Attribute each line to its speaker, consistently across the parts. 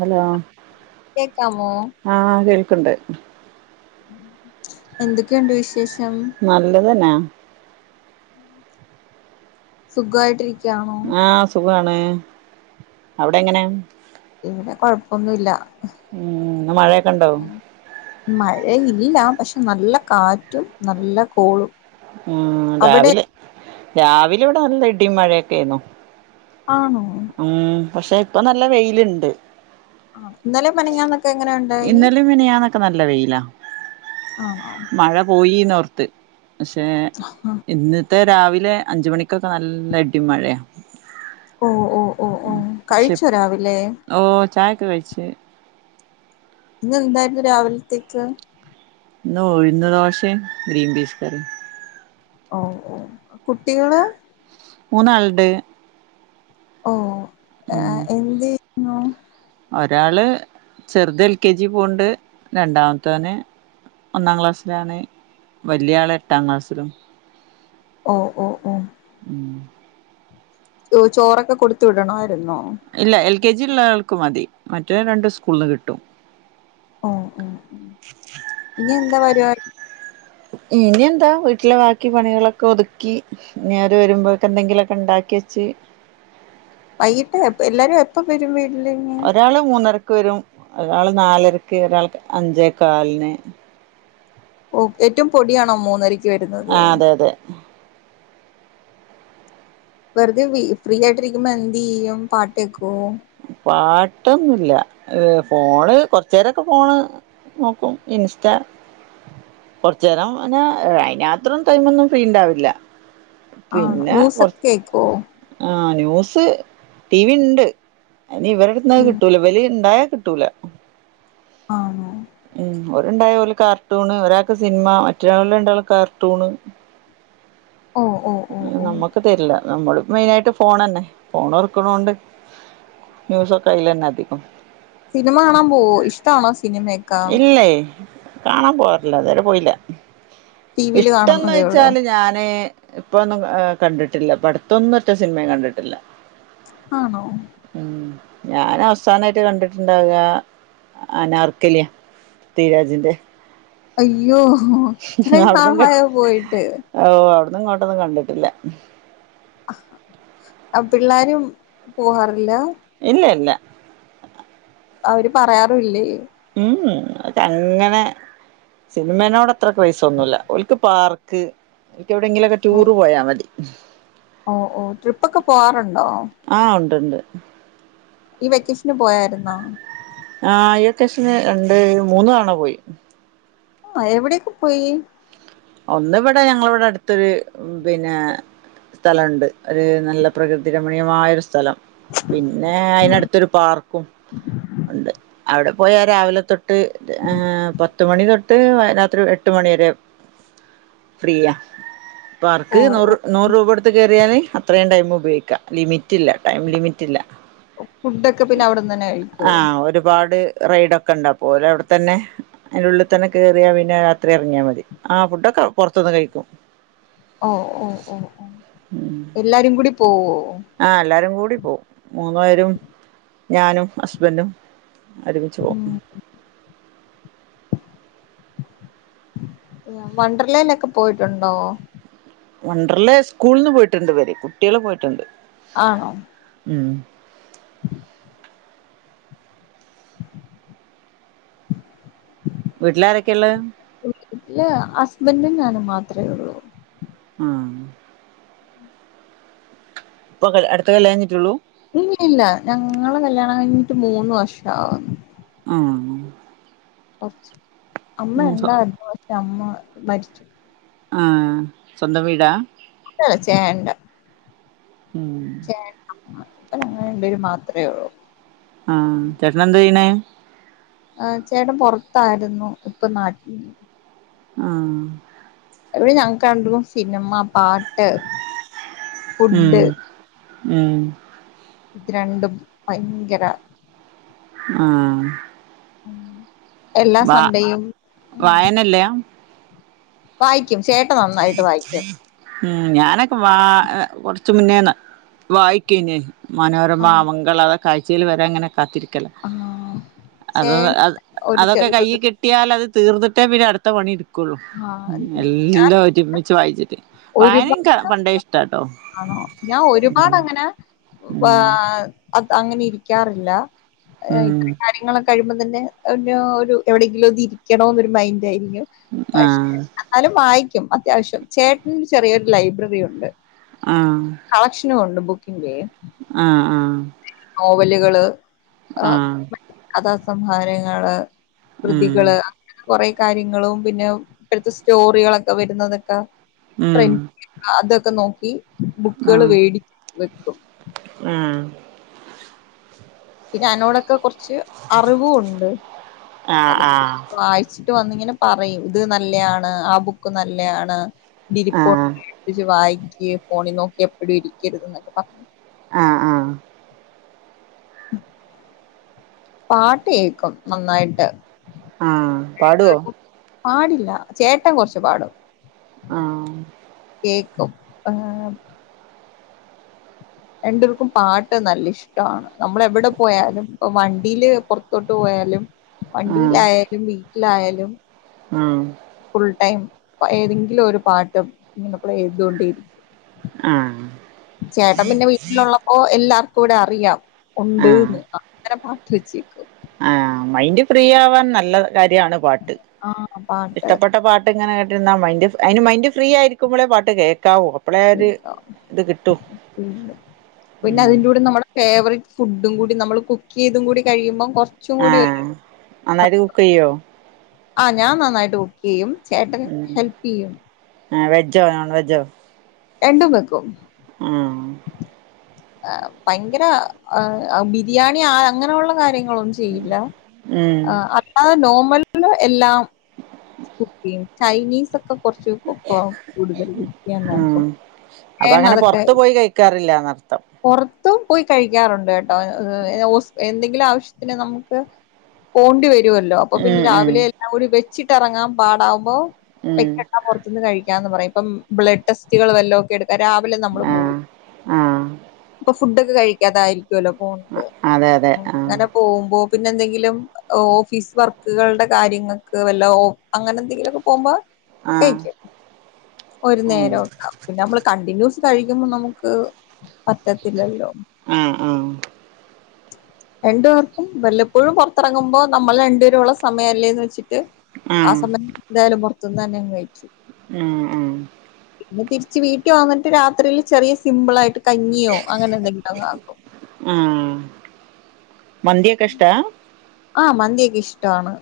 Speaker 1: Hello.
Speaker 2: കേക്കാമോ?
Speaker 1: ആഹ് കേൾക്ക്ണ്ട്.
Speaker 2: എന്തൊക്കെണ്ട് വിശേഷം.
Speaker 1: നല്ലതന്നെ
Speaker 2: സുഖായിട്ടിരിക്കാണോ?
Speaker 1: ആഹ്, സുഖാണ്, അവിടെങ്ങനെ?
Speaker 2: ഇവിടെ കൊഴപ്പൊന്നുല്ല.
Speaker 1: ഇന്ന് മഴയൊക്കെ ഉണ്ടോ
Speaker 2: ഉം, മഴയില്ല പക്ഷെ നല്ല കാറ്റും നല്ല കോളും.
Speaker 1: ഉം
Speaker 2: അവിടെ
Speaker 1: രാവിലെ രാവിലെ ഇവിടെ നല്ല ഇടിം മഴേക്കേര്ന്ന്.
Speaker 2: ആനോ?
Speaker 1: ഉം, പക്ഷേ ഇപ്പൊ നല്ല വെയില്ണ്ട്.
Speaker 2: ആഹ്, ഇന്നലേം മെനഞ്ഞാന്നു
Speaker 1: ഇന്നലെം മിനിയാന്നക്കെ നല്ല വെയിലാ,
Speaker 2: ആണോ
Speaker 1: മഴ പോയിന്നോർത്ത്. പക്ഷെ ഇന്നത്തെ രാവിലെ അഞ്ചുമണിക്കൊക്കെ നല്ല ഇടിം മഴയാ.
Speaker 2: ഓ ഓ ഓ ഓ
Speaker 1: ഉം ഷെ
Speaker 2: കഴിച്ചോ രാവിലെ
Speaker 1: ഓഹ് ചായക്കെകഴിച്ച്.
Speaker 2: ഇന്നെന്തായിര്ന്നു രാവിൽത്തേക്ക്?
Speaker 1: ഇന്നുഴുന്ന് ദോശേം ഗ്രീൻ പീസ് കറിം.
Speaker 2: ഓഹ് ഓഹ് കുട്ടികള്.
Speaker 1: മൂന്നാൾണ്ട്, ഉം.
Speaker 2: എന്തേ ക്ണു
Speaker 1: ഒരാള് ചെർതെൽ കെ ജി പോണ്ട്, രണ്ടാമത്തോന്. ഒന്നാം ക്ലാസ്സിലാണ്, വല്യാള് എട്ടാം ക്ലാസ്സിലും.
Speaker 2: ഓഹ് ഓഹ് ഓഹ്.
Speaker 1: ഉം
Speaker 2: ദോ ചോറൊക്കെ കൊടുത്ത് വിടണവായിര്ന്നോ?
Speaker 1: ഇല്ല എൽ കെ ജിള്ളാൾക്ക് മതി, മറ്റേ രണ്ട് സ്കൂൾന്ന് കിട്ടും.
Speaker 2: ഓഹ് ഓഹ്ഉം, ഇനിയെന്താ പരിപാ
Speaker 1: ഇനിയന്താ വീട്ടിലെ വാക്കി പണികളൊക്കെ ഒതുക്കി. ഞിവര് വരുമ്പോക്കെന്തെങ്കിലൊക്കെണ്ടാക്കിയെച്ച്.
Speaker 2: വൈയിട്ട് എപ് എല്ലാരും എപ്പം വരും വീട്ടിലിനി?
Speaker 1: ഒരാള് മൂന്നരക്ക് വരും. ഒരാള് നാലരക്ക്, ഒരാൾക്ക് അഞ്ചേ കാലിന്
Speaker 2: ഓ ഏറ്റൊം പൊടിയാണോ മൂന്നരക്ക് വരുന്നത്.
Speaker 1: അതേ
Speaker 2: വെറുതെ വി ഫ്രീയായിട്ടിരിക്കുമ്പ എന്തെയ്യും പാട്ട് കേക്കോ.
Speaker 1: പാട്ടൊന്നുല്ല. ഫോണ് കൊറച്ചേരൊക്കെ ഫോണ് നോക്കും ഇൻസ്റ്റാ കൊറച്ചേരം ന്നെ അയ്നാത്രം ടൈമൊന്നും ഫ്രീണ്ടാവില്ല.
Speaker 2: ആണോ
Speaker 1: പിന്നെ
Speaker 2: ന്യൂസൊക്കെ
Speaker 1: കൊറച്ച്
Speaker 2: കേക്കോ
Speaker 1: ആ ന്യൂസ് ടി വിണ്ട്. ഇനി ഇവരെടുത്തുന്നത്
Speaker 2: ഉം
Speaker 1: കിട്ടൂല ഇവല്ണ്ടായാ കിട്ടൂല
Speaker 2: ആണോ?.
Speaker 1: ഉം ഓരുണ്ടായ ഓല് കാർട്ടൂണ്, ഒരാക്ക് സിനിമ, മറ്റൊരാള് രണ്ടാളും കാർട്ടൂണ്.
Speaker 2: ഓ ഓ ഓ ഓ
Speaker 1: നമ്മക്ക് തരൂല്ല. നമ്മള് മെയിനായിട്ട് ഫോണ്ന്നെ. ഫോണൊറക്കണോണ്ട് ന്യൂസൊക്കെ അയ്ലന്നെ അധികം.
Speaker 2: സിനിമ കാണാൻ പോവൊ ഇഷ്ടാണോ? സിനിമയെ
Speaker 1: ഇല്ലേ കാണാൻ പോവാറില്ല അതുവരെ പോയില്ല.
Speaker 2: ടി വിൽ കാണുന്നതേ ഉള്ളൂ
Speaker 1: ഇഷ്ടംന്നൊയ്ച്ചാല് ഞാന് ഇപ്പൊന്നും കണ്ടിട്ടില്ല പടുത്തൊന്നും ഒറ്റ സിനിമയും കണ്ടിട്ടില്ല.
Speaker 2: ആണോ?
Speaker 1: ഉം ഞാൻ അവസാനായിട്ട് കണ്ടിട്ടുണ്ടാവുക അനാർ കില്യാ തീരാജിന്റെ
Speaker 2: അയ്യോ ഇത്രയും നാളായോ പോയിട്ട്.
Speaker 1: ഓഹ് അവിടെന്ന് ഇങ്ങോട്ടൊന്നും കണ്ടിട്ടില്ല.
Speaker 2: ആഹ് പിള്ളാരും പോവാറില്ല.
Speaker 1: ഇന്നല്ല
Speaker 2: അവര് പറയാറില്ലേ?
Speaker 1: ഉം ഉം അത് അങ്ങനെ സിനിമനോട് അത്ര ക്രൈസ് ഒന്നുമില്ല ഓൾക്ക് പാർക്ക് എനിക്ക് എവിടെങ്കിലുമൊക്കെ ടൂറ് പോയാ മതി.
Speaker 2: ഓഹ് ഓഹ് ട്രിപ്പ്ക്കെ പോവാറൊണ്ടോ?
Speaker 1: ആഹ് ഉണ്ടൊണ്ട്.
Speaker 2: ഈ വെക്കേഷന് പോയായിരുന്നോ?
Speaker 1: ആഹ് ഈ വെക്കേഷന് രണ്ട് മൂന്ന് തവണ പോയി.
Speaker 2: ആഹ് എവിടെയെക്കെ പോയി.
Speaker 1: ഒന്ന് ഇവിടെ ഞങ്ങളിവിടെ അടുത്തൊരു പിന്നെ സ്ഥലം ഒണ്ട് ഒരു നല്ല പ്രകൃതി രമണീയമായാ ഒരു സ്ഥലം. പിന്നെ അയിന് അടുത്തൊരു പാർക്കും ഒണ്ട് അവിടെ പോയാൽ രാവിലെ തൊട്ട് ഏഹ് പത്തുമണി തൊട്ട് രാത്രി എട്ട് മണി വരെ ഫ്രീയ
Speaker 2: ഓ
Speaker 1: പാർക്ക്
Speaker 2: ഓ
Speaker 1: നൂറ് നൂറ് രൂപ കൊടുത്ത് കേറിയാല് അത്രയും ടൈം ഉപയോഗിക്കാം. ലിമിറ്റില്ല ടൈം ലിമിറ്റില്ല.
Speaker 2: ഫുഡ് ഒക്കെ പിന്നെ അവിടെന്ന് തന്നെ
Speaker 1: ആ
Speaker 2: കഴിക്കുവോ
Speaker 1: ഒരുപാട് റൈയ്ഡ് ഒക്കെ ഒണ്ടോ പോലെ അവിടെത്തന്നെ അതിന്റെ ഉള്ളിൽ തന്നെ കേറിയാ പിന്നെ രാത്രി ഇറങ്ങിയാ മതി ആഹ് ഫുഡൊക്കെ പെറത്തുന്ന് കഴിക്കും.
Speaker 2: ഓഹ് ഓഹ് ഓഹ് ഓഹ് എല്ലാരും കൂടി പോവുവോ?
Speaker 1: ആഹ് എല്ലാരും കൂടി പോവും മൂന്നു പേരും ഞാനും ഹസ്ബന്റും ഒരുമിച്ചു
Speaker 2: ഉം
Speaker 1: പോവും
Speaker 2: വണ്ടർലാ ഒക്കെ പോയിട്ടുണ്ടോ?
Speaker 1: വണ്ടർലാ സ്കൂളിൽ നിന്ന് പോയിട്ടുണ്ട് ഇവരെ കുട്ടികളെ പോയിട്ടുണ്ട്.
Speaker 2: ആണോ?
Speaker 1: ഉം വീട്ടിലാരൊക്കെയാ ഉള്ളെ
Speaker 2: വീട്ടില് ഹുസ്‌ബൻഡും ഞാനും മാത്രമേ ഉള്ളൂ
Speaker 1: ഉം ഇപ്പൊ അടുത്ത കല്യാണം കഴിഞ്ഞിട്ടേള്ളൂ
Speaker 2: ഇല്ല ഇല്ല ഞങ്ങളെ കല്യാണം കഴിഞ്ഞിട്ട് മൂന്ന് വർഷം ആകുന്നു
Speaker 1: ഉം
Speaker 2: അമ്മ
Speaker 1: ഉം
Speaker 2: ഒണ്ടായിരുന്നു പക്ഷെ അമ്മ മരിച്ചു
Speaker 1: ആഹ് സ്വന്തം വീടാ
Speaker 2: എന്റെ അല്ല ചേട്ടന്റെ
Speaker 1: ഉം
Speaker 2: ചേട്ടനും ഞങ്ങൾ രണ്ടു പേരും മാത്രമേ ഉള്ളൂ
Speaker 1: ആഹ് ചേട്ടൻ എന്താ ചെയ്യണേ
Speaker 2: ആഹ് ചേട്ടൻ പെറത്തായിരുന്നു ഇപ്പൊ നാട്ടിൽ
Speaker 1: ആഹ്
Speaker 2: ഇവിടെ ഞങ്ങക്ക് രണ്ടും സിനിമ പാട്ട് ഫുഡ്
Speaker 1: ഉം ഉം
Speaker 2: ഇത് രണ്ടും ഭയങ്കര
Speaker 1: ആഹ്
Speaker 2: ഉം എല്ലാ സൺഡേയും ഉം
Speaker 1: വായന ഇല്ല
Speaker 2: വായിക്കും ചേട്ടൻ നന്നായിട്ട് വായിക്കും
Speaker 1: [unintelligible] ഉം ഞാനൊക്കെ വാ കൊറച്ച് മുന്നേ വായിക്കേനി മനോരമ
Speaker 2: ആഹ്
Speaker 1: മംഗളം അതൊക്കെ ആഴ്ചയിൽ വരാൻ ഇങ്ങനെ കാത്തിരിക്കും ക്കല
Speaker 2: ആഹ് ചേട്ടൻ
Speaker 1: അത്‌
Speaker 2: ഒരു
Speaker 1: അതൊക്കെ
Speaker 2: ചെറിയൊരു
Speaker 1: കയ്യിൽ കിട്ടി കിട്ടിയാൽ അത് തീർന്നിട്ടേ പിന്നെ അടുത്ത പണി ഇടുക്കുള്ളൂ
Speaker 2: ആഹ് ഞാൻ
Speaker 1: എല്ലാം ഒരുമിച്ച് വായിച്ചിട്ട് വായന
Speaker 2: ഒരുപാടാണോ
Speaker 1: ഇന്ക്ക് പണ്ടേ ഇഷ്ടാട്ടോ
Speaker 2: ഞാൻ ഒരുപാട് അങ്ങനെ
Speaker 1: ഉം
Speaker 2: അങ്ങനെ ഇരിക്കാറില്ല
Speaker 1: ഉം
Speaker 2: ഇത്രേം കാര്യങ്ങളൊക്കെ കഴിയുമ്പം തന്നെ ന്നോ ഒരു എവിടെയെങ്കിലും ഒന്ന് ഇരിക്കണംന്നൊരു മൈൻഡ് ആയിരിക്കും പക്ഷെ
Speaker 1: ആഹ്
Speaker 2: എന്നാലും വായിക്കും അത്യാവശ്യം ചേട്ടന് ചെറിയൊരു ലൈബ്രറി ഉണ്ട്
Speaker 1: ആഹ്
Speaker 2: കളക്ഷനുംണ്ട് ബുക്കിന്റെ
Speaker 1: ആഹ് ആഹ്
Speaker 2: നോവലുകള് ആ
Speaker 1: ആഹ്
Speaker 2: മറ്റ് കഥാസംഹാരങ്ങള്
Speaker 1: ഉം
Speaker 2: കൃതികള് കുറേ കാര്യങ്ങളും പിന്നെ ഇപ്പോഴത്തെ സ്റ്റോറികളൊക്കെ വരുന്നതൊക്കെ
Speaker 1: ഉം
Speaker 2: ട്രെൻന്റിഗ് അതൊക്കെ നോക്കി ബുക്കുകൾ വേടിച്ചു വെക്കും
Speaker 1: ആഹ്
Speaker 2: പിന്നെ അനോടൊക്കെ കുറച്ച് അറിവുണ്ട്
Speaker 1: ആഹ്
Speaker 2: അത്
Speaker 1: ആഹ് ആഹ്
Speaker 2: വായി ച്ചിട്ട് വന്നിങ്ങനെ പറയും ഇത് നല്ലയാണ് ആ ബുക്ക് നല്ലയാണ്
Speaker 1: ആഹ്
Speaker 2: [unintelligible] വായിക്കി ഫോണിൽ നോക്കി എപ്പോഴും ഇരിക്കരുത് എന്നൊക്കെ പറഞ്ഞ്
Speaker 1: ആഹ് ആഹ്
Speaker 2: പാട്ട് കേക്കും നന്നായിട്ട്
Speaker 1: ആഹ് പാടോ
Speaker 2: പാടില്ല ചേട്ടൻ കൊറച്ച് പാടും
Speaker 1: ആഹ്
Speaker 2: കേക്കും ഏഹ് രണ്ടുപേർക്കും പാട്ട് നല്ല ഇഷ്ടമാണ് നമ്മൾ എവിടെ പോയാലും ഇപ്പൊ വണ്ടിയില് പുറത്തോട്ട് പോയാലും
Speaker 1: ആഹ്
Speaker 2: വണ്ടീലായാലും വീട്ടിലായാലും
Speaker 1: ആഹ്
Speaker 2: ഫുൾ ടൈം ഏതെങ്കിലും ഒരു പാട്ട് ഇങ്ങനെ പ്ലേ ചെയ്തോണ്ടേ ഇരി
Speaker 1: ആഹ്
Speaker 2: ചേട്ടൻ പിന്നെ വീട്ടിലുള്ളപ്പോ എല്ലാർക്കും ഇവിടെ അറിയാം
Speaker 1: ആഹ്
Speaker 2: ഉണ്ട്ന്ന് അങ്ങനെ പാട്ട് വെച്ചേക്കും
Speaker 1: ആഹ് മൈൻഡ് ഫ്രീ ആവാൻ നല്ല കാര്യാണ് പാട്ട്
Speaker 2: ആഹ് പാട്ട്
Speaker 1: ഇഷ്ടപ്പെട്ട പാ ട്ട് ഇങ്ങനെ കേട്ട്ന്ന അയിന് മൈഡ് ഫ്രീ ആയിരിക്കുമ്പളേ പാട്ട് കേക്കാവു
Speaker 2: പിന്നെ
Speaker 1: ഉം
Speaker 2: അതിന്റെ കൂടെ നമ്മള് ഫേവററ്റ് ഫുഡും കൂടി നമ്മൾ കുക്ക് ചെയ്തും കൂടി കഴിക്ക്മ്പൊ കൊറ
Speaker 1: ആഹ് നന്നായിട്ട് കുക്ക് ചെയ്യോ
Speaker 2: ആഹ് ഞാൻ നന്നായിട്ട് കുക്ക് ചെയ്യും ചേട്ടൻ ഹെൽപ് ചെയ്യും
Speaker 1: ആഹ് വെജോ നോൺ വെജ്ജോ
Speaker 2: രണ്ടും വെക്കും
Speaker 1: ആഹ്
Speaker 2: ഭയങ്കര ആഹ് ബിരിയാണി ആ അങ്ങനെയുള്ള കാര്യ ങ്ങളൊന്നും ചെയ്യില
Speaker 1: ഉം
Speaker 2: ആഹ് നോർമല് എല്ലാം കുക്ക് ചെയ്യും ചൈനീസ് ഒക്കെ കുറച്ച് കൊക്കൊ കൂടുതൽ കുക്ക് ചെയ്യാൻ നോക്കും
Speaker 1: ഉം
Speaker 2: ഏട്ടനതൊക്കെ
Speaker 1: റില്ലന്നർത്ഥം
Speaker 2: പുറത്ത് പോയി കഴിക്കാറുണ്ട്ട്ടോ എന്തെങ്കിലും ആവശ്യത്തിന് നമുക്ക് പോണ്ടി വരുമല്ലോ അപ്പൊ പിന്നെ
Speaker 1: ഉം ഉം
Speaker 2: രാവിലെ എല്ലാം കൂടി വെച്ചിട്ട് ഇറങ്ങാൻ പാടാവുമ്പോ
Speaker 1: ഉം
Speaker 2: വെക്കണ്ടറ ന്ന് കഴിക്കാന്ന് പറയാ ഇപ്പം ബ്ലഡ് ടെസ്റ്റുകൾ വല്ലതൊക്കെ എടുക്ക രാവിലെ നമ്മള് പോകും.
Speaker 1: ആഹ്
Speaker 2: ഫുഡഒക്കെ കഴിക്കാതായിരിക്കുവല്ലോ പോകുന്നത്
Speaker 1: അതെ അതെ ആ
Speaker 2: അങ്ങനെ പോകുമ്പോ പിന്നെ എന്തെങ്കിലും ഓഫീസ് വർക്കുകളുടെ കാര്യങ്ങൾക്ക് വല്ല അങ്ങനെ എന്തെങ്കിലു ഒക്കെ പോകുമ്പോ
Speaker 1: ആ
Speaker 2: കഴിക്കും ഒരു
Speaker 1: ഉം
Speaker 2: നേരക്ക പിന്നെ നമ്മള് കണ്ടിന്യൂസ് കഴിക്കുമ്പോൾ നമുക്ക് പറ്റത്തില്ലല്ലോ.
Speaker 1: ആഹ് ആഹ്
Speaker 2: [inaudible] രണ്ടു പേർക്കും വല്ലപ്പോഴും പുറത്തിറങ്ങുമ്പോ നമ്മൾ രണ്ടുപേരുള്ള സമയം അല്ലേന്ന് വെച്ചിട്ട്
Speaker 1: ആ
Speaker 2: ആഹ് സമയം എന്തായാലും പുറത്തുന്ന് തന്നെ കഴിക്കും.
Speaker 1: ഉം ഉം
Speaker 2: പിന്നെ തിരിച്ച് വീട്ടിൽ വന്നിട്ട് രാത്രിൽ ചെറിയ സിമ്പിൾ ആയിട്ട് കഞ്ഞിയോ അങ്ങനെ എന്തെങ്കിലും അങ്ങ് ആക്കും.
Speaker 1: ആഹ് മന്തിയൊക്കെ ഇഷ്ട?
Speaker 2: ആഹ് മന്തിയൊക്കെ ഇഷ്ടാണ്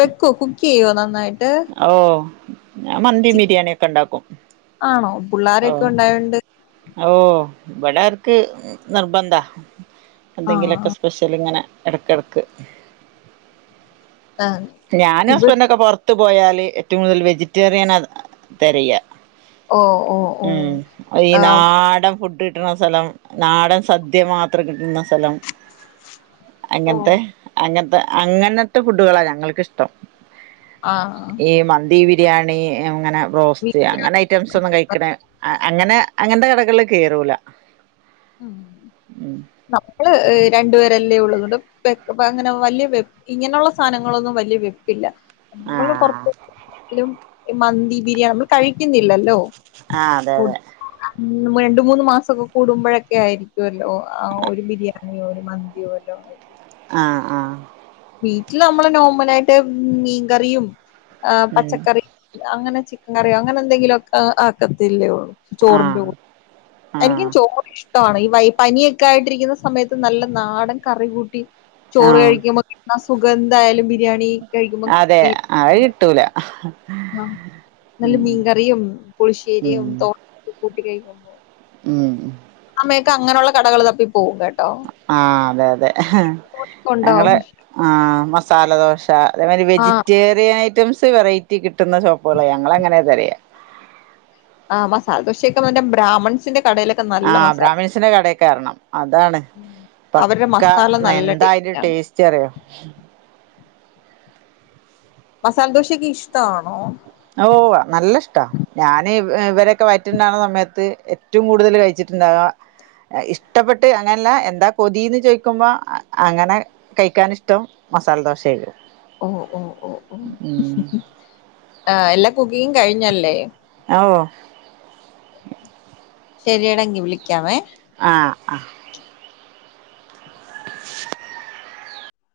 Speaker 2: വെക്കോ കുക്ക് ചെയ്യോ നന്നായിട്ട്?
Speaker 1: ഓഹ് ഞാൻ മന്തി
Speaker 2: ചി
Speaker 1: ബിരിയാണിക്കെ ഉണ്ടാക്കും
Speaker 2: ആണോ പിള്ളോരൊക്കെ
Speaker 1: ഓഹ്
Speaker 2: ഉണ്ടായോണ്ട്
Speaker 1: ഓഹ് വിടെർക്ക് നിർബന്ധാ
Speaker 2: ആ ആ
Speaker 1: എന്തെങ്കിലുമൊക്കെ സ്പെഷ്യൽ ഇങ്ങനെ ഇടക്കിടക്ക്.
Speaker 2: ആഹ്
Speaker 1: ഞാനും
Speaker 2: ഇവി
Speaker 1: ഹസ്ബൻഡ്ക്കെ പുറത്ത് പോയാല് ഏറ്റവും കൂടുതൽ വെജിറ്റേറിയൻ തിരയ
Speaker 2: ഓ ഓ ഓ
Speaker 1: ഉം ഈ
Speaker 2: ആഹ്
Speaker 1: നാടൻ ഫുഡ ഡ് കിട്ടുന്ന സ്ഥലം നാടൻ സദ്യ മാത്രം കിട്ടുന്ന സ്ഥലം അങ്ങനത്തെ അങ്ങനത്തെ അങ്ങനത്തെ ഫുഡുകളാണ് ഞങ്ങൾക്കിഷ്ടം.
Speaker 2: ആഹ്
Speaker 1: ഈ മന്തി ബിരിയാണി അങ്ങനെ റോസ്റ്റ്
Speaker 2: വീട്ടില്
Speaker 1: അങ്ങനെ ഐറ്റംസ് ഒന്നും കഴിക്കണ ആ അങ്ങനെ അങ്ങന്റെ കടകളിൽ കേറൂല
Speaker 2: ഉം
Speaker 1: ഉം
Speaker 2: നമ്മള് രണ്ടുപേരെല്ലേ ഉള്ള അങ്ങനെ വല്യ ഇങ്ങനെയുള്ള സാധനങ്ങളൊന്നും വലിയ വെപ്പില്ല. നമ്മള്
Speaker 1: ആഹ്
Speaker 2: പുറത്തും മന്തി ബിരിയാണി നമ്മള് കഴിക്കുന്നില്ലല്ലോ.
Speaker 1: ആഹ് അതെ അതെ
Speaker 2: രണ്ട് മൂന്ന് മാസമൊക്കെ കൂടുമ്പോഴൊക്കെ ആയിരിക്കുമല്ലോ ആഹ് ഒരു ബിരിയാണിയോ ഒരു മന്തിയോ എല്ലാം ആഹ്
Speaker 1: ആഹ് ആഹ്
Speaker 2: വീട്ടിൽ നമ്മള് നോർമല ആയിട്ട് മീൻകറിയും ഏഹ്
Speaker 1: ഉം
Speaker 2: പച്ചക്കറിയും. അങ്ങനെ ചിക്കൻ കറിയോ അങ്ങനെ എന്തെങ്കിലും ഒക്കെ ആക്കത്തില്ലേള്ളൂ ചോറിന്റെ
Speaker 1: ആഹ്
Speaker 2: കൂടെ. എനിക്കും
Speaker 1: ആഹ്
Speaker 2: ചോ റ് ഇഷ്ട പനിയൊക്കെ ആയിട്ടിരിക്കുന്ന സമയത്ത് നല്ല നാടൻ കറി കൂട്ടി. ചോറ്
Speaker 1: ആഹ്
Speaker 2: കഴിക്കുമ്പോ കിട്ടന്നസുഖം എന്തായാലും ബിരിയാണി കഴിക്കുമ്പോ
Speaker 1: ആഹ് കിട്ടൂല
Speaker 2: ആഹ് നല്ല
Speaker 1: ഉം
Speaker 2: മീൻകറിയും പുളിശ്ശേരിയും തോ കൂട്ടി കഴിക്കുമ്പോ
Speaker 1: ഉം ഉം
Speaker 2: അമ്മയൊക്ക അങ്ങനെയുള്ള കടകൾ തപ്പി പോവ കേ
Speaker 1: ആഹ് അതെ അതെ
Speaker 2: ഉണ്ടാവും
Speaker 1: ഞങ്ങള് ആഹ് മസാല ദോശ അതേമാതിരി
Speaker 2: ആഹ്
Speaker 1: വെജിറ്റേറിയൻ ഐറ്റംസ് വെറൈറ്റി കിട്ടുന്ന ഷോപ്പുകളാണ് ഞങ്ങൾ അങ്ങനെതെരെയ
Speaker 2: ആഹ് മസാലദോശയൊക്കെ ബ്രാഹ്മൺസിന്റെ കടയി
Speaker 1: ആഹ് ബ്രാഹ്മിൺസിന്റെ കടൊക്കെ കയറണം അതാണ്.
Speaker 2: അവരുടെ
Speaker 1: പക്ക
Speaker 2: മസാല നല്ല
Speaker 1: എന്താ അതിന്റെ
Speaker 2: ടേസ്റ്റാണ്
Speaker 1: ടേസ്റ്റ് അറിയോ.
Speaker 2: മസാലദോശയൊക്കെ ഇഷ്ടവാണോ
Speaker 1: ഓ ആഹ് നല്ല ഇഷ്ടവാ ഞാന് ഇവരൊക്കെ വയറ്റിലുണ്ടാകണ സമയത്ത് ഏറ്റവും കൂടുതൽ കഴിച്ചിട്ടുണ്ടാവ ഇഷ്ടപ്പെട്ട് അങ്ങനല്ല എന്താ കൊതീന്ന് ചോയ്ക്കുമ്പോ അങ്ങനെ കഴിക്കാനിഷ്ടം മസാലദോശ
Speaker 2: ഓ ഓ ഓ ഓ ആ എല്ലാ കുക്കിംഗും കഴിഞ്ഞല്ലേ
Speaker 1: ഓ
Speaker 2: ശരിയടാ എങ്കിൽ വിളിക്കാവേ
Speaker 1: ആഹ് ആഹ്